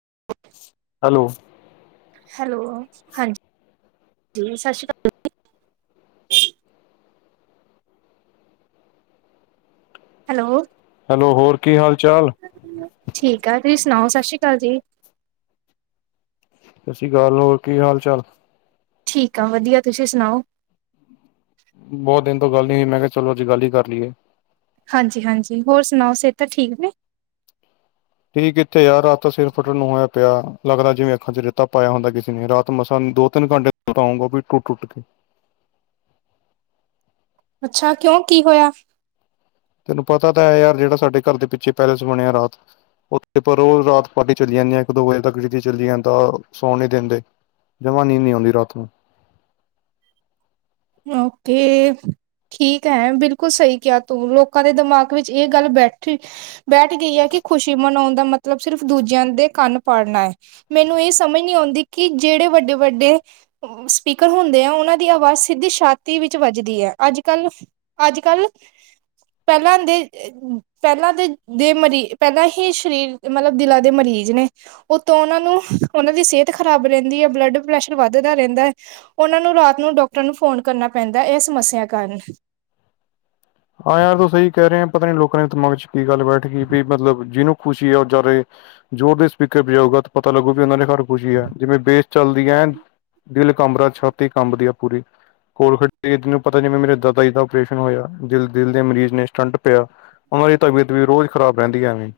- [inaudible] Hello. Hello ਹਾਂਜੀ ਸਤਿ ਸ਼੍ਰੀ ਅਕਾਲ। ਹੈਲੋ। ਹੈਲੋ, ਹੋਰ ਕੀ ਹਾਲ ਚਾਲ? ਠੀਕ ਆ ਤੁਸੀਂ ਸੁਣਾਓ ਸਤਿ ਸ਼੍ਰੀ ਅਕਾਲ ਜੀ। ਸਤਿ ਸ਼੍ਰੀ ਅਕਾਲ ਹੋਰ ਕੀ ਹਾਲ ਚਾਲ? ਠੀਕ ਆ ਵਧੀਆ ਤੁਸੀਂ ਸੁਣਾਓ? ਬਹੁਤ ਦਿਨ ਤੋਂ ਗੱਲ ਨੀ ਹੋਈ ਮੈਂ ਕਿਹਾ ਚਲੋ ਅੱਜ ਗੱਲ ਈ ਕਰ ਲਈਏ। ਹਾਂਜੀ ਹਾਂਜੀ, ਹੋਰ ਸੁਣਾਓ ਸਿਹਤਾਂ ਠੀਕ ਨੇ? ਠੀਕ ਕਿੱਥੇ ਆ ਰਾਤ ਦਾ ਸਿਰ ਫੱਟਣ ਨੂੰ ਹੋਇਆ ਪਿਆ ਲੱਗਦਾ ਜਿਵੇਂ ਅੱਖਾਂ ਚ ਰੇਤਾ ਪਾਇਆ ਹੁੰਦਾ ਕਿਸੇ ਨੇ ਰਾਤ ਮਸਾਂ ਦੋ ਤਿੰਨ ਘੰਟੇ। ਬਤਾਊਂਗਾ ਵੀ ਟੁੱਟ ਟੁੱਟ ਕੇ। ਅੱਛਾ ਕਿਉਂ ਕੀ ਹੋਇਆ? ਤੈਨੂੰ ਪਤਾ ਤਾਂ ਐ ਯਾਰ ਜਿਹੜਾ ਸਾਡੇ ਘਰ ਦੇ ਪਿੱਛੇ ਪੈਲੇਸ ਬਣਿਆ ਰਾਤ। ਉੱਥੇ ਪਰ ਉਹ ਰਾਤ ਪਾਰਟੀ ਚਲੀ ਜਾਂਦੀ ਇੱਕ ਦੋ ਵਜੇ ਤੱਕ ਚਲੀ ਜਾਂਦਾ ਸੌਣ ਨੀ ਦਿੰਦੇ। ਜਮ੍ਹਾਂ ਨੀਂਦ ਨੀ ਆਉਂਦੀ ਰਾਤ ਨੂੰ। ਓਕੇ। ਠੀਕ ਐ। ਬਿਲਕੁਲ ਸਹੀ ਕਿਹਾ ਤੂੰ ਲੋਕਾਂ ਦੇ ਦਿਮਾਗ ਵਿੱਚ ਏ ਗੱਲ ਬੈਠੀ। ਬੈਠ ਗਈ ਐ। ਕਿ ਖੁਸ਼ੀ ਮਨਾਉਣ ਦਾ ਮਤਲਬ ਸਿਰਫ਼ ਦੂਜਿਆਂ ਦੇ ਕੰਨ ਪਾੜਨਾ ਐ। ਮੈਨੂੰ ਇਹ ਸਮਝ ਨਹੀਂ ਆਉਂਦੀ ਕਿ ਜਿਹੜੇ ਵੱਡੇ ਵੱਡੇ ਸਪੀਕਰ ਹੁੰਦੇ ਆ ਉਹਨਾਂ ਦੀ ਆਵਾਜ਼। ਸਿੱਧੀ ਛਾਦੀ ਵਿੱਚ ਵੱਜਦੀ ਐ। ਅੱਜ ਕੱਲ ਅੱਜ ਕੱਲ ਪਹਿਲਾਂ ਦੇ। ਪਹਿਲਾਂ ਦੇ ਦੇ ਮਰੀ ਪਹਿਲਾਂ ਹੀ ਸਰੀਰ ਮਤਲਬ ਦਿਲਾਂ ਦੇ ਮਰੀਜ਼ ਨੇ। ਉਤੋਂ ਉਹਨਾਂ ਨੂੰ ਉਹਨਾਂ ਦੀ ਸਿਹਤ ਖ਼ਰਾਬ ਰਹਿੰਦੀ ਐ ਬਲੱਡ ਪ੍ਰੈਸ਼ਰ ਵੱਧਦਾ ਰਹਿੰਦਾ। ਉਹਨਾਂ ਨੂੰ ਰਾਤ ਨੂੰ ਡਾਕਟਰ ਨੂੰ ਫੋਨ ਕਰਨਾ ਪੈਂਦਾ ਏ ਸਮੱਸਿਆ ਕਾਰਨ। ਹਾਂ, ਯਾਰ ਤੂੰ ਸਹੀ ਕਹਿ ਰੇ ਆ ਪਤਾ ਨੀ ਲੋਕਾਂ ਦੇ ਦਿਮਾਗ ਚ ਕੀ ਗੱਲ ਬੈਠ ਗਈ ਵੀ ਮਤਲਬ ਜਿਹਨੂੰ ਖੁਸ਼ੀ ਆ ਓ ਜ਼ਿਆਦੇ। ਜ਼ੋਰ ਦੇ ਸਪੀਕਰ ਬਜਾਊਗਾ ਤਾਂ ਪਤਾ ਲੱਗੂਗਾ ਵੀ ਉਹਨਾਂ ਦੇ ਘਰ ਖੁਸ਼ੀ ਐ ਜਿਵੇਂ ਬੇਸ ਚੱਲਦੀ ਐਨ। ਦਿਲ ਕੰਬਦਾ ਛਾਤੀ ਕੰਬਦੀ ਆ ਪੂਰੀ। [unintelligible] ਤੈਨੂੰ ਪਤਾ ਨੀ ਵੀ ਮੇਰੇ ਦਾਦਾ ਜੀ ਦਾ ਆਪਓਰੇਸ਼ਨ ਹੋਇਆ। ਦਿਲ ਦਿਲ ਦੇ ਮਰੀਜ਼ ਨੇ ਸਟੰਟ ਪਿਆ ਉਹਨਾਂ ਦੀ ਤਬੀਅਤ ਵੀ ਰੋਜ਼ ਖ਼ਰਾਬ ਰਹਿੰਦੀ ਐ ਐਵੇਂ।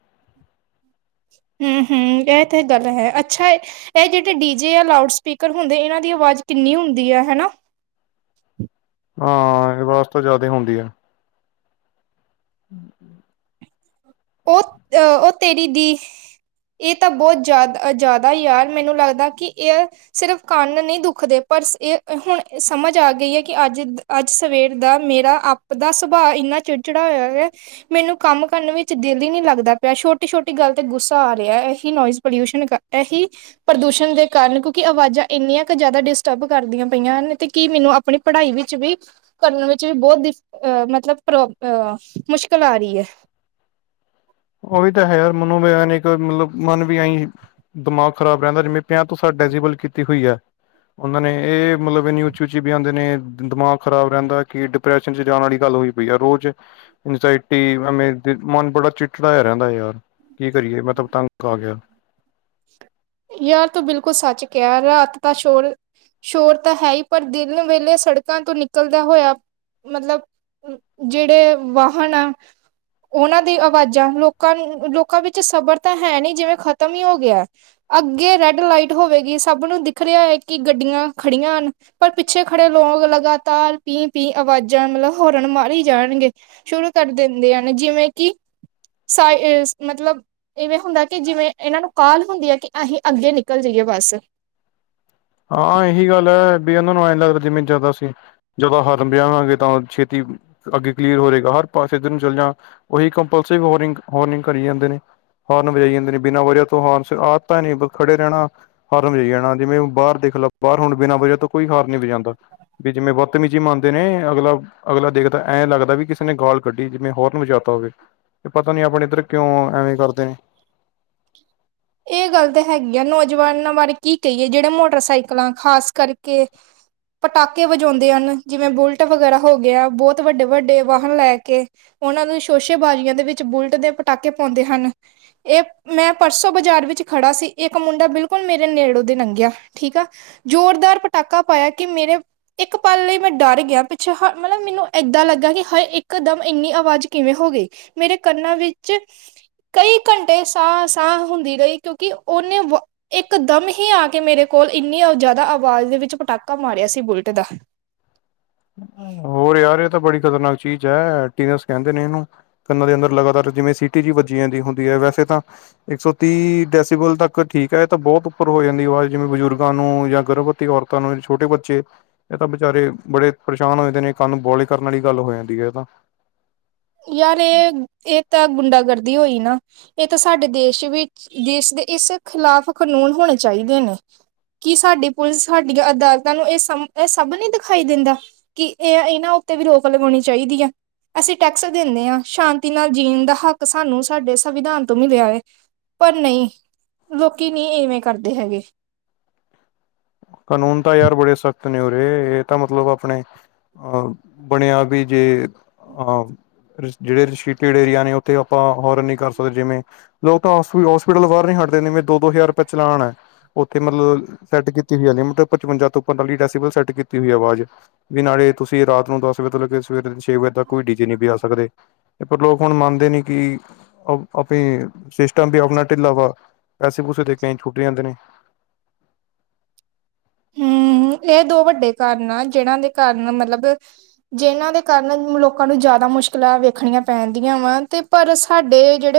ਹੂੰ ਹੂੰ, ਏ ਤੇ ਗੱਲ ਹੈ ਅੱਛਾ। ਇਹ ਜਿਹੜੇ ਡੀ ਜੇ ਜਾਂ ਲਾਊਡ ਸਪੀਕਰ ਹੁੰਦੇ ਇਹਨਾਂ ਦੀ ਆਵਾਜ਼ ਕਿੰਨੀ ਹੁੰਦੀ ਆ ਹਨਾ। ਹਾਂ ਅਵਾਜ ਤਾਂ ਜ਼ਿਆਦਾ ਹੁੰਦੀ ਆ। [inaudible] ਓ ਅ ਓ ਤੇਰੀ ਦੀ। ਇਹ ਤਾਂ ਬਹੁਤ ਜ਼ਿਆਦਾ ਜ਼ਿਆਦਾ ਈ ਯਾਰ ਮੈਨੂੰ ਲੱਗਦਾ ਕਿ ਸਿਰਫ਼ ਕੰਨ ਨੀ ਦੁਖਦੇ ਪਰ ਏ ਹੁਣ ਸਮਝ ਆ ਗਈ ਐ ਕਿ ਅੱਜ। ਅੱਜ ਸਵੇਰ ਦਾ ਮੇਰਾ ਆਪ ਦਾ ਸੁਭਾਅ ਇੰਨਾ ਚਿੜਚਿੜਾ ਹੋਇਆ ਹੋਇਆ ਮੈਨੂੰ ਕੰਮ ਕਰਨ ਵੀ, ਦਿਲ ਈ ਨੀ ਲੱਗਦਾ ਪਿਆ ਛੋਟੀ-ਛੋਟੀ ਗੱਲ ਤੇ ਗੁੱਸਾ ਆ ਰਿਹਾ ਇਹੀ ਨੋਇਜ਼ ਪੋਲਿਊਸ਼ਨ ਇਹੀ। ਪ੍ਰਦੂਸ਼ਣ ਦੇ ਕਾਰਨ ਕਿਉਂਕਿ ਆਵਾਜ਼ਾਂ ਇੰਨੀਆਂ ਕ ਜ਼ਿਆਦਾ ਡਿਸਟਰਬ ਕਰਦੀਆਂ ਪਈਆਂ ਹਨ ਤੇ ਕੀ ਮੈਨੂੰ ਆਪਣੀ ਪੜ੍ਹਾਈ ਵਿੱਚ ਵੀ ਕਰਨ ਵਿੱਚ ਵੀ ਬਹੁਤ ਢਿਫ ਅ ਮਤਲਬ ਪ੍ਰੋਬ ਅਹ ਮੁਸ਼ਕਿਲ ਆ ਰੀ ਐ। ਓਹੀ ਤਾਂ ਹੈ ਮਨੋਵਿਗਿਆਨਿਕ ਮਤਲਬ ਮਨ ਵੀ ਐਈ। ਦਮਾਗ ਖ਼ਰਾਬ ਰਹਿੰਦਾ ਜਿਵੇਂ [unintelligible] ਤੁਸਾਂ ਡੈਜੀਬਲ ਕੀਤੀ ਹੋਈ ਐ। ਉਹਨਾਂ ਨੇ ਇਹ ਮਤਲਬ ਇੰਨੀ ਉੱਚੀ ਉੱਚੀ ਬਿਆਨ ਦੇਣੇ ਦਮਾਗ ਖ਼ਰਾਬ ਰਹਿੰਦਾ ਕਿ ਡਿਪ ਰੇਸ਼ਨ ਚ ਜਾਣ ਆਲੀ ਗੱਲ ਹੋਈ ਪਈ ਆ ਰੋਜ਼ ਇੰਜਾਈਟੀ ਮਨ ਬੜਾ ਚਿੜ ਚੜਾਇਆ ਰਹਿੰਦਾ ਯਾਰ ਕੀ ਕਰੀਏ ਮੈਂ ਤਾਂ ਤੰਗ ਆ ਗਿਆ। ਯਾਰ ਤੂੰ ਬਿਲਕੁਲ ਸੱਚ ਕਿਆ ਰਾਤ ਦਾ ਸ਼ੋਰ। ਸ਼ੋਰ ਤਾਂ ਹੈਈ ਪਰ ਦਿਨ ਵੇਲੇ ਸੜਕਾਂ ਤੋਂ ਨਿਕਲਦਾ ਹੋਇਆ ਮਤਲਬ ਜਿਹੜੇ ਵਾਹਨ ਆ। ਉਹਨਾਂ ਦੀ ਆਵਾਜ਼ਾਂ ਲੋਕਾਂ ਨੂੰ ਲੋਕਾਂ ਵਿੱਚ ਸਬਰ ਤਾਂ ਹੈਨੀ ਜਿਵੇਂ ਖ਼ਤਮ ਈ ਹੋ ਗਿਆ। ਅੱਗੇ ਰੈਡ ਲਾਈਟ ਹੋਵੇਗੀ ਸਭ ਨੂੰ ਦਿੱਖ ਰਿਆ ਐ ਕਿ ਗੱਡੀਆਂ ਖੜੀਆਂ ਹਨ। ਪਰ ਪਿੱਛੇ ਖੜੇ ਲੋਕ ਲਗਾਤਾਰ ਪੀ ਪੀ ਆਵਾਜ਼ਾਂ ਮਤਲਬ ਹੋਰਨ ਮਾਰੀ ਜਾਣਗੇ। ਸ਼ੁਰੂ ਕਰ ਦਿੰਦੇ ਹਨ ਜਿਵੇਂ ਕਿ ਸਾਏ ਏਸ ਮਤਲਬ ਇਵੇਂ ਹੁੰਦਾ ਕਿ ਜਿਵੇਂ ਇਹਨਾਂ ਨੂੰ ਕਾਲ ਹੁੰਦੀ ਐ ਕਿ ਅਹੀਂ ਅੱਗੇ ਨਿਕਲ ਜਾਈਏ ਬਸ। ਹਾਂ ਇਹੀ ਗੱਲ ਐ ਬੀ ਓਨਾਂ ਨੂੰ ਐਂ ਲੱਗਦਾ ਜਿਵੇਂ ਜ਼ਿਆਦਾ ਸੀ। ਜਦੋਂ ਹੋਰਨ ਬਜਾਵਾਂਗੇ ਤਾਂ ਛੇਤੀ ਅੱਗੇ ਕਲੀਅਰ ਹੋਵੇਗਾ ਹਰ ਪਾਸੇ ਇੱਧਰ ਨੂੰ ਚੱਲ ਜਾ। ਉਹੀ ਕੰਪਲਸਿਵ ਹੋਰਿੰਗ ਹੋਰਨਿੰਗ ਕਰੀ ਜਾਂਦੇ ਨੇ। ਹਾਰਨ ਵਜਾਈ ਜਾਂਦੇ ਨੇ ਬਿਨਾਂ ਵਜੇ ਤੋਂ ਹਾਰਨਸ ਆਦਤਾਂ ਨੇ ਬ ਖੜੇ ਰਹਿਣਾ ਹਾਰਨ ਵਜਾਈ ਜਾਣਾ ਜਿਵੇਂ ਓ ਬਾਰ ਦੇਖਲਾ ਬਾਹਰ ਹੁਣ ਬਿਨਾਂ ਵਜਾ ਤੋਂ ਕੋਈ ਹਾਰਨ ਨੀ ਵਜਾਂਦਾ ਵੀ ਜਿਵੇਂ ਬੱਤਮੀਜੀ ਮੰਨ ਦੇ ਨੇ ਅਗਲਾ ਅਗਲਾ ਦੇਖਦਾ ਐਂ ਲੱਗਦਾ ਵੀ ਕਿਸੇ ਨੇ ਗਾਲ ਕੱਢੀ ਜਿਵੇਂ ਹੋਰਨ ਵਜਾਤਾ ਹੋਵੇ। ਪਤਾ ਨੀ ਆਪਣੇ ਇੱਧਰ ਕਿਉਂ ਐਵੇਂ ਕਰਦੇ ਨੇ। ਇਹ ਗੱਲ ਤਾਂ ਹੈਗੀ ਆ ਨੌਜਵਾਨਾਂ ਬਾਰੇ ਕੀ ਕਹੀਏ ਜਿਹੜੇ ਮੋਟਰਸਾਈਕਲਾਂ ਖ਼ਾਸ ਕਰਕੇ। ਪਟਾਕੇ ਵਜਾਉਂਦੇ ਹਨ ਜਿਵੇਂ ਬੁਲਟ ਵਗੈਰਾ ਹੋ ਗਿਆ ਬਹੁਤ ਵੱਡੇ ਵੱਡੇ ਵਾਹਨ ਲੈ ਕੇ। ਉਹਨਾਂ ਨੂੰ ਸ਼ੋਸ਼ੇਬਾਜ਼ੀਆਂ ਦੇ ਵਿੱਚ ਬੁਲਟ ਦੇ ਪਟਾਕੇ ਪਾਉਂਦੇ ਹਨ ਏ ਮੈਂ ਪਰਸੋਂ ਬਾਜ਼ਾਰ ਵਿੱਚ ਖੜਾ ਸੀ ਇੱਕ ਮੁੰਡਾ ਬਿਲਕੁਲ ਮੇਰੇ ਨੇੜੋ ਦੀ ਨਗਿਆ ਠੀਕ ਆ। ਜ਼ੋਰਦਾਰ ਪਟਾਕਾ ਪਾਇਆ ਕੀ ਮੇਰੇ ਇੱਕ ਪਲ ਲਈ ਮੈਂ ਡਰ ਗਿਆ ਪਿੱਛੇ ਹ ਮਤਲਬ ਮੈਨੂੰ ਇੱਦਾਂ ਲੱਗਾ ਕਿ ਹਾਏ ਇੱਕਦਮ ਇੰਨੀ ਆਵਾਜ਼ ਕਿਵੇਂ ਹੋਗੀ। ਮੇਰੇ ਕੰਨਾਂ ਵਿੱਚ ਕਈ ਘੰਟੇ ਸਾਹ ਸਾਹ। ਹੁੰਦੀ ਰਈ ਕਿਉਂਕਿ ਓਨੇ ਵ ਇੱਕ ਦਮ ਹੀ ਆ ਕੇ ਮੇਰੇ ਕੋਲ ਇੰਨੀ ਓ ਜ਼ਿਆਦਾ ਆਵਾਜ਼ ਦੇ ਵਿੱਚ ਪਟਾਕਾ ਮਾਰਿਆ ਸੀ ਬੁਲਟ ਦਾ। [unintelligible] ਹੋਰ ਯਾਰ ਇਹ ਤਾਂ ਬੜੀ ਖਤਰਨਾਕ ਚੀਜ਼ ਐ ਟੀਨਸ ਕਹਿੰਦੇ ਨੇ ਇਹਨੂੰ। ਕੰਨਾਂ ਦੇ ਅੰਦਰ ਲਗਾਤਾਰ ਜਿਵੇਂ ਸਿਟੀ ਜੀ ਵੱਜੀ ਜਾਂਦੀ ਹੁੰਦੀ ਐ ਵੈਸੇ ਤਾਂ। ਇੱਕ ਸੌ ਤੀਹ ਡੈਸੀਬਲ ਤੱਕ ਠੀਕ ਐ ਏ ਤਾਂ ਬਹੁਤ ਉੱਪਰ ਹੋ ਜਾਂਦੀ ਆਵਾਜ਼ ਜਿਵੇਂ ਬਜ਼ੁਰਗਾਂ ਨੂੰ ਜਾਂ ਗਰਭਰਤ ਤੀ ਔਰਤਾਂ ਨੂੰ ਛੋਟੇ ਬੱਚੇ ਏ ਤਾਂ ਵਿਚਾਰੇ ਬੜੇ ਪਰੇਸ਼ਾਨ ਹੋਏ ਦੇ ਨੇ। ਕੰਨ ਬੋਲੇ ਕਰਨ ਆਲੀ ਗੱਲ ਹੋ ਜਾਂਦੀ ਏ ਤਾਂ। ਯਾਰ ਇਹ ਇਹ ਤਾਂ ਗੁੰਡਾਗਰਦੀ ਹੋਈ ਨਾ। ਇਹ ਤਾਂ ਸਾਡੇ ਦੇਸ਼ ਵਿੱਚ ਦੇਸ਼ ਦੇ ਇਸ ਖਿਲਾਫ਼ ਕਨੂੰਨ ਹੋਣੇ ਚਾਈਦੇ ਨੇ। ਕਿ ਸਾਡੀ ਪੁਲਿਸ, ਸਾਡੀਆਂ ਅਦਾਲਤਾਂ ਨੂੰ ਇਹ ਸਮ ਇਹ ਸਭ ਨੀ ਦਿਖਾਈ ਦੇਂਦਾ। ਕਿ ਇਹ ਇਹਨਾਂ ਉੱਤੇ ਵੀ ਰੋਕ ਲਗਾਉਣੀ ਚਾਈਦੀ ਆ। ਅਸੀਂ ਟੈਕਸ ਦਿੰਣੇ ਆਂ ਸ਼ਾਂਤੀ ਨਾਲ ਜੀਣ ਦਾ ਹੱਕ ਸਾਨੂੰ ਸਾਡੇ ਸੰਵਿਧਾਨ ਤੋਂ ਮਿਲਿਆ ਏ। ਪਰ ਨਈਂ, ਲੋਕੀ ਨੀਂ ਇਵੇਂ ਕਰਦੇ ਹੈਗੇ। ਕਾਨੂੰਨ ਤਾਂ ਯਾਰ ਬੜੇ ਸਖ਼ਤ ਨੇ ਉਰੇ ਇਹ ਤਾਂ ਮਤਲਬ ਆਪਣੇ ਅ ਬਣਿਆ ਬੀ ਜੇ ਅ ਰਿਸ ਜਿਹੜੇ ਰਿਸਿ਼ਟਡ ਏਰੀਆ ਨੇ ਉੱਥੇ ਆਪਾਂ ਹੋਰਨ ਨ੍ਹੀਂ ਕਰ ਸਕਦੇ ਜਿਵੇਂ। ਲੋਕ ਤਾਂ ਹੋਸ ਹੋਸਪਿਟਲ ਬਾਹਰ ਨੀਂ ਹਟਦੇ ਨੇ ਦੋ-ਦੋ ਹਜ਼ਾਰ ਰੁਪਏ ਚਲਾਨ ਏ, ਉੱਥੇ ਮਤਲਬ ਸੈਟ ਕੀਤੀ ਈ ਨਿਮ ਪਚਵੰਜਾ ਤੋਂੱ ਪੰਜਤਾਲੀ ਡੈਸੀਮਲ ਸੈਟ ਕੀਤੀ ਹੋਈ ਆਵਾਜ਼ ਵੀ ਨਾਲੇ ਤੁਸੀਂ ਰਾਤ ਨੂੰ ਦਸ ਵਜੇ ਤੋਂ ਲੈਕੇ ਸਵੇਰੇ ਛੇ ਵਜੇ ਤੱਕ ਕੋਈ ਡੀ ਜੇ ਨੀ ਬਜਾ ਸਕਦੇ। ਪਰ ਲੋਕ ਹੁਣ ਮੰਨਦੇ ਨੇ ਕਿ ਕਾਫੀ ਸਿਸਟਮ ਵੀ ਆਪਣਾ ਢਿੱਲਾ ਵਾ ਪੈਸੇ-ਪੂਸੇ ਦੇ ਕੇ ਏਂਈ ਛੁੱਟ ਜਾਂਦੇ ਨੇ। ਹਮ ਇਹ ਦੋ ਵੱਡੇ ਕਾਰਨ ਆ, ਜਿਹਨਾਂ ਦੇ ਕਾਰਨ ਮਤਲਬ ਜਿਨ੍ਹਾਂ ਦੇ ਕਾਰਨ ਲੋਕਾਂ ਨੂੰ ਜ਼ਿਆਦਾ ਮੁਸ਼ਕਿਲਾਂ ਵੇਖਣੀਆਂ ਪੈਂਣਦੀਆਂ ਵਾ ਤੇ ਪਰ ਸਾਡੇ ਜੇੜੇ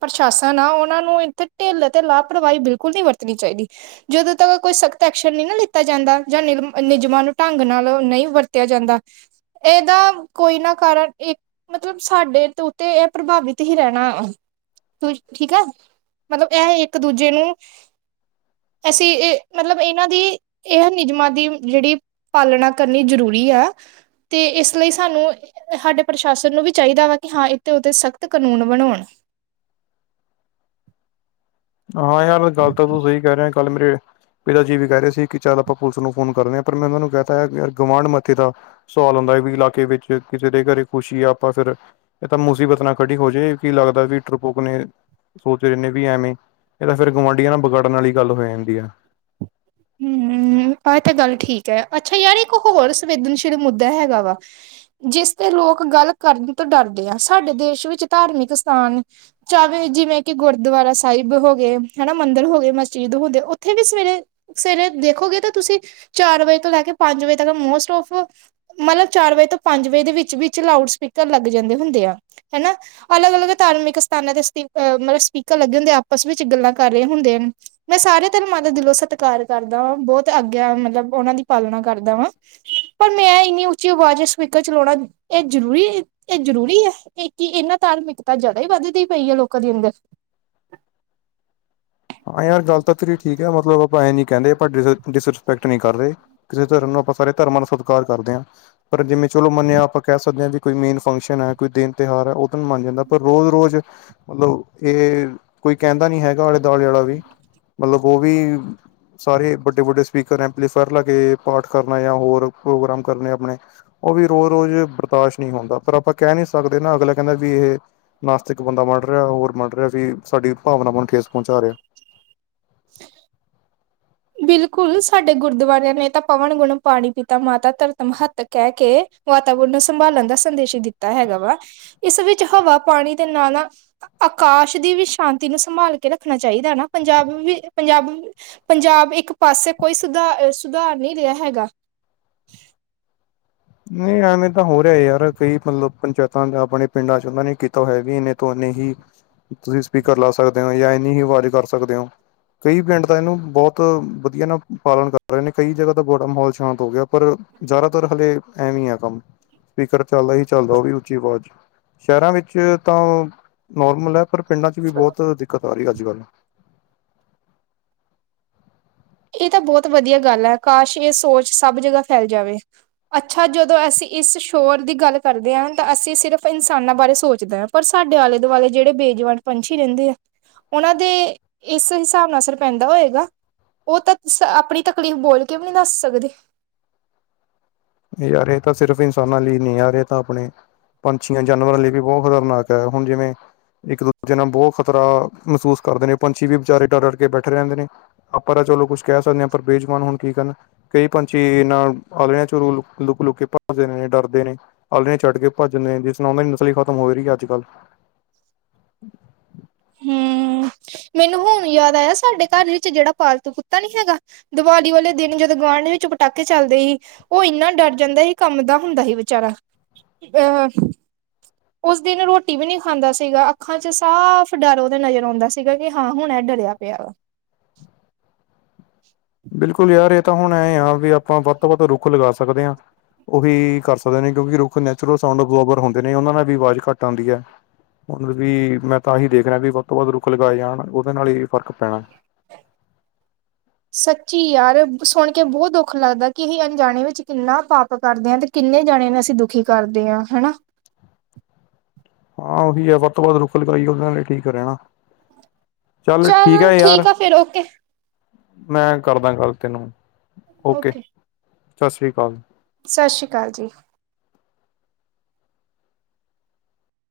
ਪ੍ਰਸ਼ਾਸਨ ਆ ਉਹਨਾਂ ਨੂੰ ਇੱਥੇ ਢਿੱਲ ਅਤੇ ਲਾਪਰਵਾਹੀ ਬਿਲਕੁਲ ਨਈ ਵਰਤਣੀ ਚਾਈਦੀ। ਜਦੋਂ ਤੱਕ ਕੋਈ ਸਕ ਸਖ਼ਤ ਐਕਸ਼ਨ ਨਈ ਨਾ ਲਿੱਤਾ ਜਾਂਦਾ ਜਾਂ ਨਿਰਮ ਨਿਯਮਾਂ ਨੂੰ ਢੰਗ ਨਾਲ ਨਈ ਵਰਤਿਆ ਜਾਂਦਾ ਤੇ ਇਹਦਾ ਕੋਈ ਨਾ ਕਾਰਨ ਇੱਕ ਮਤਲਬ ਸਾਡੇ ਤੋਂ ਉਤੇ ਇਹ ਪ੍ਰਭਾਵਿਤ ਹੀ ਰਹਿਣਾ ਠੀਕ ਆ ਮਤਲਬ ਇਹ ਇੱਕ ਦੂਜੇ ਨੂੰ ਅਸੀਂ ਮਤਲਬ ਇਨ੍ਹਾਂ ਦੀ ਇਹ ਨਿਯਮਾਂ ਦੀ ਜੇੜੀ ਪਾਲਣਾ ਕਰਨੀ ਜ਼ਰੂਰੀ ਆ। ਤੇ ਇਸ ਲਈ ਸਾਨੂੰ ਹਾਡੇ ਪ੍ਰਸ਼ਾਸਨ ਨੂੰ ਵੀ ਚਾਈਦਾ ਵਾ ਕਿ ਹਾਂ ਇੱਥੇ ਉਤੇ ਸਖ਼ਤ ਕਾਨੂੰਨ ਬਣਾਉਣ ਹਾਂ ਯਾਰ ਗੱਲ ਤਾਂ ਤੂੰ ਸਹੀ ਕੈ ਰਿਆ ਕਲ ਮੇਰੇ ਪਿਤਾ ਜੀ ਵੀ ਕੈਅ ਰਹੇ ਸੀ ਕਿ ਚੱਲ ਆਪਾਂ ਪੁਲਿਸ ਨੂੰ ਫੋਨ ਕਰਨੇਂ ਆ ਪਰ ਮੈਂ ਉਹਨਾਂ ਨੂੰ ਕੈਅ ਤਾ ਯਾਰ ਗਵਾਂਢ ਮੱਥੇ ਦਾ ਸਵਾਲ ਆਉਂਦਾ ਵੀ ਇਲਾਕੇ ਵਿੱਚ ਕਿਸੇ ਦੇ ਘਰੇ ਖੁਸ਼ੀ ਆ ਆਪਾਂ ਫਿਰ ਇਹ ਤਾਂ ਮੁਸੀਬਤ ਨਾਂ ਖੜੀ ਹੋ ਜੇ ਕੀ ਲੱਗਦਾ ਵੀ ਅਪੋ ਅਪਨੇ ਸੋਚ ਰੇਣੇ ਵੀ ਐਵੇਂ ਇਹ ਤਾਂ ਫਿਰ ਗੁਆਂਢੀਆਂ ਨਾਲ ਬਗਾੜਨ ਵਾਲੀ ਗੱਲ ਹੋ ਜਾਂਦੀ ਆ। ਹਂ, ਆਹ ਇਹ ਤਾਂ ਗੱਲ ਠੀਕ ਐ ਅੱਛਾ ਯਾਰ ਇੱਕ ਹੋਰ ਸੰਵੇਦਨਸ਼ੀਲ ਮੁੱਦਾ ਹੈਗਾ ਵਾ ਜਿਸ ਤੇ ਲੋਕ ਗੱਲ ਕਰਨ ਤੋਂ ਡਰਦੇ ਆ ਸਾਡੇ ਦੇਸ਼ ਵਿੱਚ ਧਾਰਮਿਕ ਸਥਾਨ ਚਾਵੇ ਜਿਵੇਂ ਕਿ ਗੁਰਦੁਆਰਾ ਸਾਹਿਬ ਹੋ ਗਏ ਹਨਾਂ ਮੰਦਿਰ ਹੋ ਗਏ, ਮਸਜਿਦ ਹੋੰਦੇ ਉੱਥੇ ਵੀ ਸਵੇਰੇ ਸਵੇਰੇ ਦੇਖੋਗੇ ਤਾਂ ਤੁਸੀਂ ਚਾਰ ਵਜੇ ਤੋਂ ਲੈ ਕੇ ਪੰਜ ਵਜੇ ਤੱਕ ਮੋਸਟ ਔਫ ਮਤਲਬ ਚਾਰ ਵਜੇ ਤੋਂ ਪੰਜ ਵਜੇ ਦੇ ਵਿੱਚ-ਵਿੱਚ ਲਾਊਡ ਸਪੀਕਰ ਲੱਗ ਜਾਂਦੇ ਹੁੰਦੇ ਆ ਹੇਨਾਂ ਅਲੱਗ-ਅਲੱਗ ਧਾਰਮਿਕ ਸਥਾਨਾਂ ਦੇ ਸਪੀ ਮਤਲਬ ਸਪੀਕਰ ਲੱਗੇ ਹੁੰਦੇ ਆ ਆਪਸ ਵਿੱਚ ਗੱਲਾਂ ਕਰ ਰਹੇ ਹੁੰਦੇ ਨੇ ਮੈਂ ਸਾਰੇ ਧਰਮਾਂ ਦਾ ਦਿਲੋਂ ਸਤਿਕਾਰ ਕਰਦਾ ਵਾਂ ਬਹੁਤ ਆਗਿੱਆ ਮਤਲਬ ਉਹਨਾਂ ਦੀ ਪਾਲਣਾ ਕਰਦਾ ਵਾਂ ਪਰ ਮੈਂ ਇੰਨੀ ਉੱਚੀ ਆਵਾਜ਼ ਚ ਸਪੀਕਰ ਚਲਾਉਣਾ ਇਹ ਜ਼ਰੂਰੀ ਹੀ ਇਹ ਜ਼ਰੂਰੀ ਐ। ਇਹ ਕੀ ਇਨਾਂ ਧਾਰਮਿਕਤਾ ਜ਼ਿਆਦਾ ਈ ਵੱਧਦੀ ਪਈ ਐ ਲੋਕਾਂ ਦੇ ਅੰਦਰ ਹਾਂ ਯਾਰ ਗੱਲ ਤਾਂ ਤੇਰੀ ਠੀਕ ਐ ਮਤਲਬ ਆਪਾਂ ਇਹ ਨਈ ਕਹਿੰਦੇ ਆਪਾਂ ਡਿਸਰਿਸਪੈਕਟ ਨਈ ਕਰਦੇ ਕਿਸੇ ਧਰਮ ਨੂੰ ਆਪਾਂ ਸਾਰੇ ਧਰਮਾਂ ਦਾ ਸਤਿਕਾਰ ਕਰਦੇ ਆਂ। ਪਰ ਜਿਵੇਂ ਚਲੋ ਮੰਨਿਆ ਆਪਾਂ ਕੈਅ ਸਕਦੇ ਆਂ ਵੀ ਕੋਈ ਮੇਨ ਫੰਕਸ਼ਨ ਐ, ਕੋਈ ਦਿਨ ਤਿਉਹਾਰ ਐ, ਉਹ ਦਿਨ ਮੰਨ ਜਾਂਦਾ ਐ ਪਰ ਰੋਜ਼-ਰੋਜ਼ ਮਤਲਬ ਇਹ ਕੋਈ ਕੈਂਦਾ ਨੀ ਹੈਗਾ ਆਲੇ-ਦੁਆਲੇ ਆਲਾ ਵੀ ਮਤਲਬ ਉਹ ਵੀ ਸਾਰੇ ਵੱਡੇ-ਵੱਡੇ ਸਪੀਕਰ, ਐਮਪਲੀਫੇਅਰ ਲਾ ਕੇ ਪਾਠ ਕਰਨਾ ਜਾਂ ਹੋਰ ਪ੍ਰੋਗਰਾਮ ਕਰਨੇ ਆਪਣੇ ਉਹ ਵੀ ਰੋਜ਼-ਰੋਜ਼ ਬਰਦਾਸ਼ਤ ਨਈਂ ਹੁੰਦਾ, ਪਰ ਆਪਾਂ ਕੈਅ ਨੀ ਸਕਦੇ ਨਾਂ ਅਗਲਾ ਕੈਂਦਾ ਵੀ ਇਹ ਨਾਸਤਿਕ ਬੰਦਾ ਮਰ ਰਿਆ ਹੋਰ ਮਰ ਰਿਆ ਵੀ ਸਾਡੀ ਭਾਵਨਾਵਾਂ ਨੂੰ ਠੇਸ ਪਹੁੰਚਾ ਰਿਹਾ [inaudible] ਬਿਲਕੁਲ ਸਾਡੇ ਗੁਰਦੁਆਰਿਆਂ ਨੇ ਤਾਂ ਪਵਨ ਗੁਣ ਪਾਣੀ ਪੀਤਾ ਮਾਤਾ ਧਰਤ ਮਹਤ ਕਹਿ ਕੇ ਵਾਤਾਵਰਨ ਨੂੰ ਸੰਭਾਲਣ ਦਾ ਸੰਦੇਸ਼ ਦਿੱਤਾ ਹੈਗਾ ਵਾ। ਇਸ ਵਿੱਚ ਹਵਾ ਪਾਣੀ ਦੇ ਨਾਲ ਨਾ, ਆਕਾਸ਼ ਦੀ ਵੀ ਸ਼ਾਂਤੀ ਨੂੰ ਸੰਭਾਲ ਕੇ ਰੱਖਣਾ ਚਾਹੀਦਾ ਨਾ ਪੰਜਾਬ ਵੀ ਪੰਜਾਬ ਪੰਜਾਬ ਇੱਕ ਪਾਸੇ ਕੋਈ ਸੁ-ਸੁਧਾਰ ਨੀ ਰਿਆ ਹੈਗਾ। ਨਈ ਐਵੇਂ ਤਾਂ ਹੋ ਰਿਆ ਯਾਰ ਕਈ ਮਤਲਬ ਪੰਚਾਇਤਾਂ ਆਪਣੇ ਪਿੰਡਾਂ ਚ ਉਹਨਾਂ ਨੇ ਕੀਤਾ ਹੋਇਆ ਵੀ ਇਨੇ ਤੋਂ ਇਨੇ ਹੀ, ਤੁਸੀਂ ਸਪੀਕਰ ਲਾ ਸਕਦੇ ਓ ਜਾਂ ਇੰਨੀ ਈ ਆਵਾਜ਼ ਕਰ ਸਕਦੇ ਓ ਕਈ ਪਿੰਡ ਤਾਂ ਇਹਨੂੰ ਬਹੁਤ ਵਧੀਆ ਨਾ ਪਾਲਣ ਕਰ ਰੇ ਨੇ ਕਈ ਜਗ੍ਹਾ ਦਾ ਬੜਾ ਮਾਹੌਲ ਸ਼ਾਂਤ ਹੋ ਗਿਆ ਪਰ ਜ਼ਿਆਦਾਤਰ ਹਲੇ ਐਵੀ ਆ ਕੰਮ ਸਪੀਕਰ ਚੱਲਦਾ ਈ ਚੱਲਦਾ ਓ ਵੀ ਉੱਚੀ ਆਵਾਜ਼। ਸ਼ਹਿਰਾਂ ਵਿੱਚ ਤਾਂ ਨੋਰਮਲ ਐ ਪਰ ਪਿੰਡਾਂ 'ਚ ਵੀ ਬਹੁਤ ਦਿੱਕਤ ਆ ਰਹੀ ਐ ਅੱਜ ਕੱਲ੍ਹ ਏ ਤਾਂ ਬਹੁਤ ਵਧੀਆ ਗੱਲ ਐ ਕਾਸ਼ ਏ ਸੋਚ ਸਭ ਜਗ੍ਹਾ ਫੈਲ ਜਾਵੇ। ਅੱਛਾ ਜਦੋਂ ਅਸੀਂ ਇਸ ਸ਼ੋਰ ਦੀ ਗੱਲ ਕਰਦੇ ਆ ਤਾਂ ਅਸੀਂ ਸਿਰਫ ਇਨਸਾਨਾਂ ਬਾਰੇ ਸੋਚਦੇ ਆ ਪਰ ਸਾਡੇ ਆਲੇ ਦੁਆਲੇ ਜਿਹੜੇ ਬੇਜਵਾਨ ਪੰਛੀ ਰਹਿੰਦੇ ਆ। ਉਹਨਾਂ ਦੇ ਇਸ ਹਿਸਾਬ ਨਾਲ ਅਸਰ ਪੈਂਦਾ ਹੋਏਗਾ। ਓ ਤਾਂ ਆਪਣੀ ਤਕਲੀਫ਼ ਬੋਲ ਕੇ ਵੀ ਨੀ ਦੱਸ ਸਕਦੇ। ਯਾਰ ਏ ਤਾਂ ਸਿਰਫ਼ ਇਨਸਾਨਾਂ ਲਈ ਨੀ ਯਾਰ ਏ ਤਾਂ ਆਪਣੇ। ਪੰਛੀਆਂ ਜਾਨਵਰਾਂ ਲਈ ਵੀ ਬਹੁਤ ਖ਼ਤਰਨਾਕ ਐ ਹੁਣ ਜਿਵੇਂ। ਇੱਕ ਦੂਜੇ ਨਾਲ ਬਹੁਤ ਖਤਰਾ ਮਹਿਸੂਸ ਕਰਦੇ ਨੇ ਪੰਛੀ ਵੀ ਵਿਚਾਰੇ ਡਰ ਡਰ ਕੇ ਬੈਠੇ ਰਹਿੰਦੇ ਨੇ। ਆਪਾਂ ਤਾਂ ਚਲੋ ਕੁੱਛ ਕਹਿ ਸਕਦੇ ਆ ਪਰ ਬੇਜੁਬਾਨ ਹੁਣ ਕੀ ਕਰਨ ਕਈ ਪੰਛੀ ਆਂਲਣੇ ਚੋ ਰੁਲ ਲੁੱਕ ਲੁੱਕ ਕੇ ਭੱਜਦੇ ਨੇ ਡਰਦੇ ਨੇ ਆਲਣੇ ਛੱਡ ਕੇ ਭੱਜਦੇ ਨੇ ਜਿਸ ਨਾਲ ਉਹਨਾਂ ਦੀ ਨਸਲ ਈ ਖ਼ਤਮ ਹੋ ਰੀ ਅੱਜ ਕੱਲ। ਹਮ [inaudible] ਮੈਨੂੰ ਹੁਣ ਯਾਦ ਆਇਆ ਸਾਡੇ ਘਰ ਵਿੱਚ ਜਿਹੜਾ ਪਾਲਤੂ ਕੁੱਤਾ ਨੀ ਹੈਗਾ। ਦੀਵਾਲੀ ਵਾਲੇ ਦਿਨ ਜਦੋਂ ਗੁਆਂਢ ਵਿੱਚ ਪਟਾਕੇ ਚੱਲਦੇ ਸੀ। ਓ ਇੰਨਾ ਡਰ ਜਾਂਦਾ ਸੀ ਕੰਬਦਾ ਹੁੰਦਾ ਸੀ ਵਿਚਾਰਾ ਅਹ ਉਸ ਦਿਨ ਰੋਟੀ ਵੀ ਨੀ ਖਾਂਦਾ ਸੀਗਾ ਅੱਖਾਂ ਚ ਸਾਫ਼ ਡਰ ਉਹਦੇ ਨਜ਼ਰ ਆਉਂਦਾ ਸੀਗਾ ਕਿ ਹਾਂ ਹੁਣ ਏ ਡਰਿਆ ਪਿਆ ਵਾ। ਬਿਲਕੁੱਲ ਯਾਰ ਏ ਤਾਂ ਹੁਣ ਐ ਆ ਵੀ ਆਪਾਂ ਵੱਧ ਤੋਂ ਵੱਧ ਰੁੱਖ ਲਗਾ ਸਕਦੇ ਆ। ਉਹੀ ਕਰ ਸਕਦੇ ਨੇ ਕਿਉਂਕਿ ਰੱਖ ਨੈਚੁਰਲ ਸਾਊਂਡ ਅਬਜ਼ੋਰਬਰ ਹੁੰਦੇ ਨੇ ਉਹਨਾਂ ਨਾਲ ਵੀ ਆਵਾਜ਼ ਘੱਟ ਆਂਦੀ ਐ। ਹੁਣ ਵੀ ਮੈਂ ਤਾਂ ਅਹੀ ਦੇਖ ਰਿਹਾ ਵੀ ਵੱਧ ਤੋਂ ਵੱਧ ਰੁੱਖ ਲਗਾਏ ਜਾਣ ਉਹਦੇ ਨਾਲ ਹੀ ਫ਼ਰਕ ਪੈਣਾ। ਸੱਚੀ ਯਾਰ ਸੁਣ ਕੇ ਬਹੁਤ ਦੁੱਖ ਲੱਗਦਾ ਕਿ ਅਸੀਂ ਅਣਜਾਣੇ ਵਿੱਚ ਕਿੰਨਾ ਪਾਪ ਕਰਦੇ ਆ ਤੇ ਕਿੰਨੇ ਜਣੇ ਨੇ ਅਸੀਂ ਦੁਖੀ ਕਰਦੇ ਆ ਹਨਾ। ਹਾਂ ਉਹੀ ਐ ਵੱਧ ਤੋਂ ਵੱਧ ਰੁੱਖ ਲਗਾਈਏ ਉਹਦੇ ਨਾਲ ਠੀਕ ਰਹਿਣਾ। ਚੱਲ ਚਲ ਠੀਕ ਐ ਯਾਰ। ਆ ਫਿਰ ਓਕੇ ਮੈਂ ਕਰਦਾ ਗੱਲ ਤੈਨੂੰ ਓਕੇ ਸਤਿ ਸ੍ਰੀ ਅਕਾਲ। ਸਤਿ ਸ਼੍ਰੀ ਅਕਾਲ ਜੀ।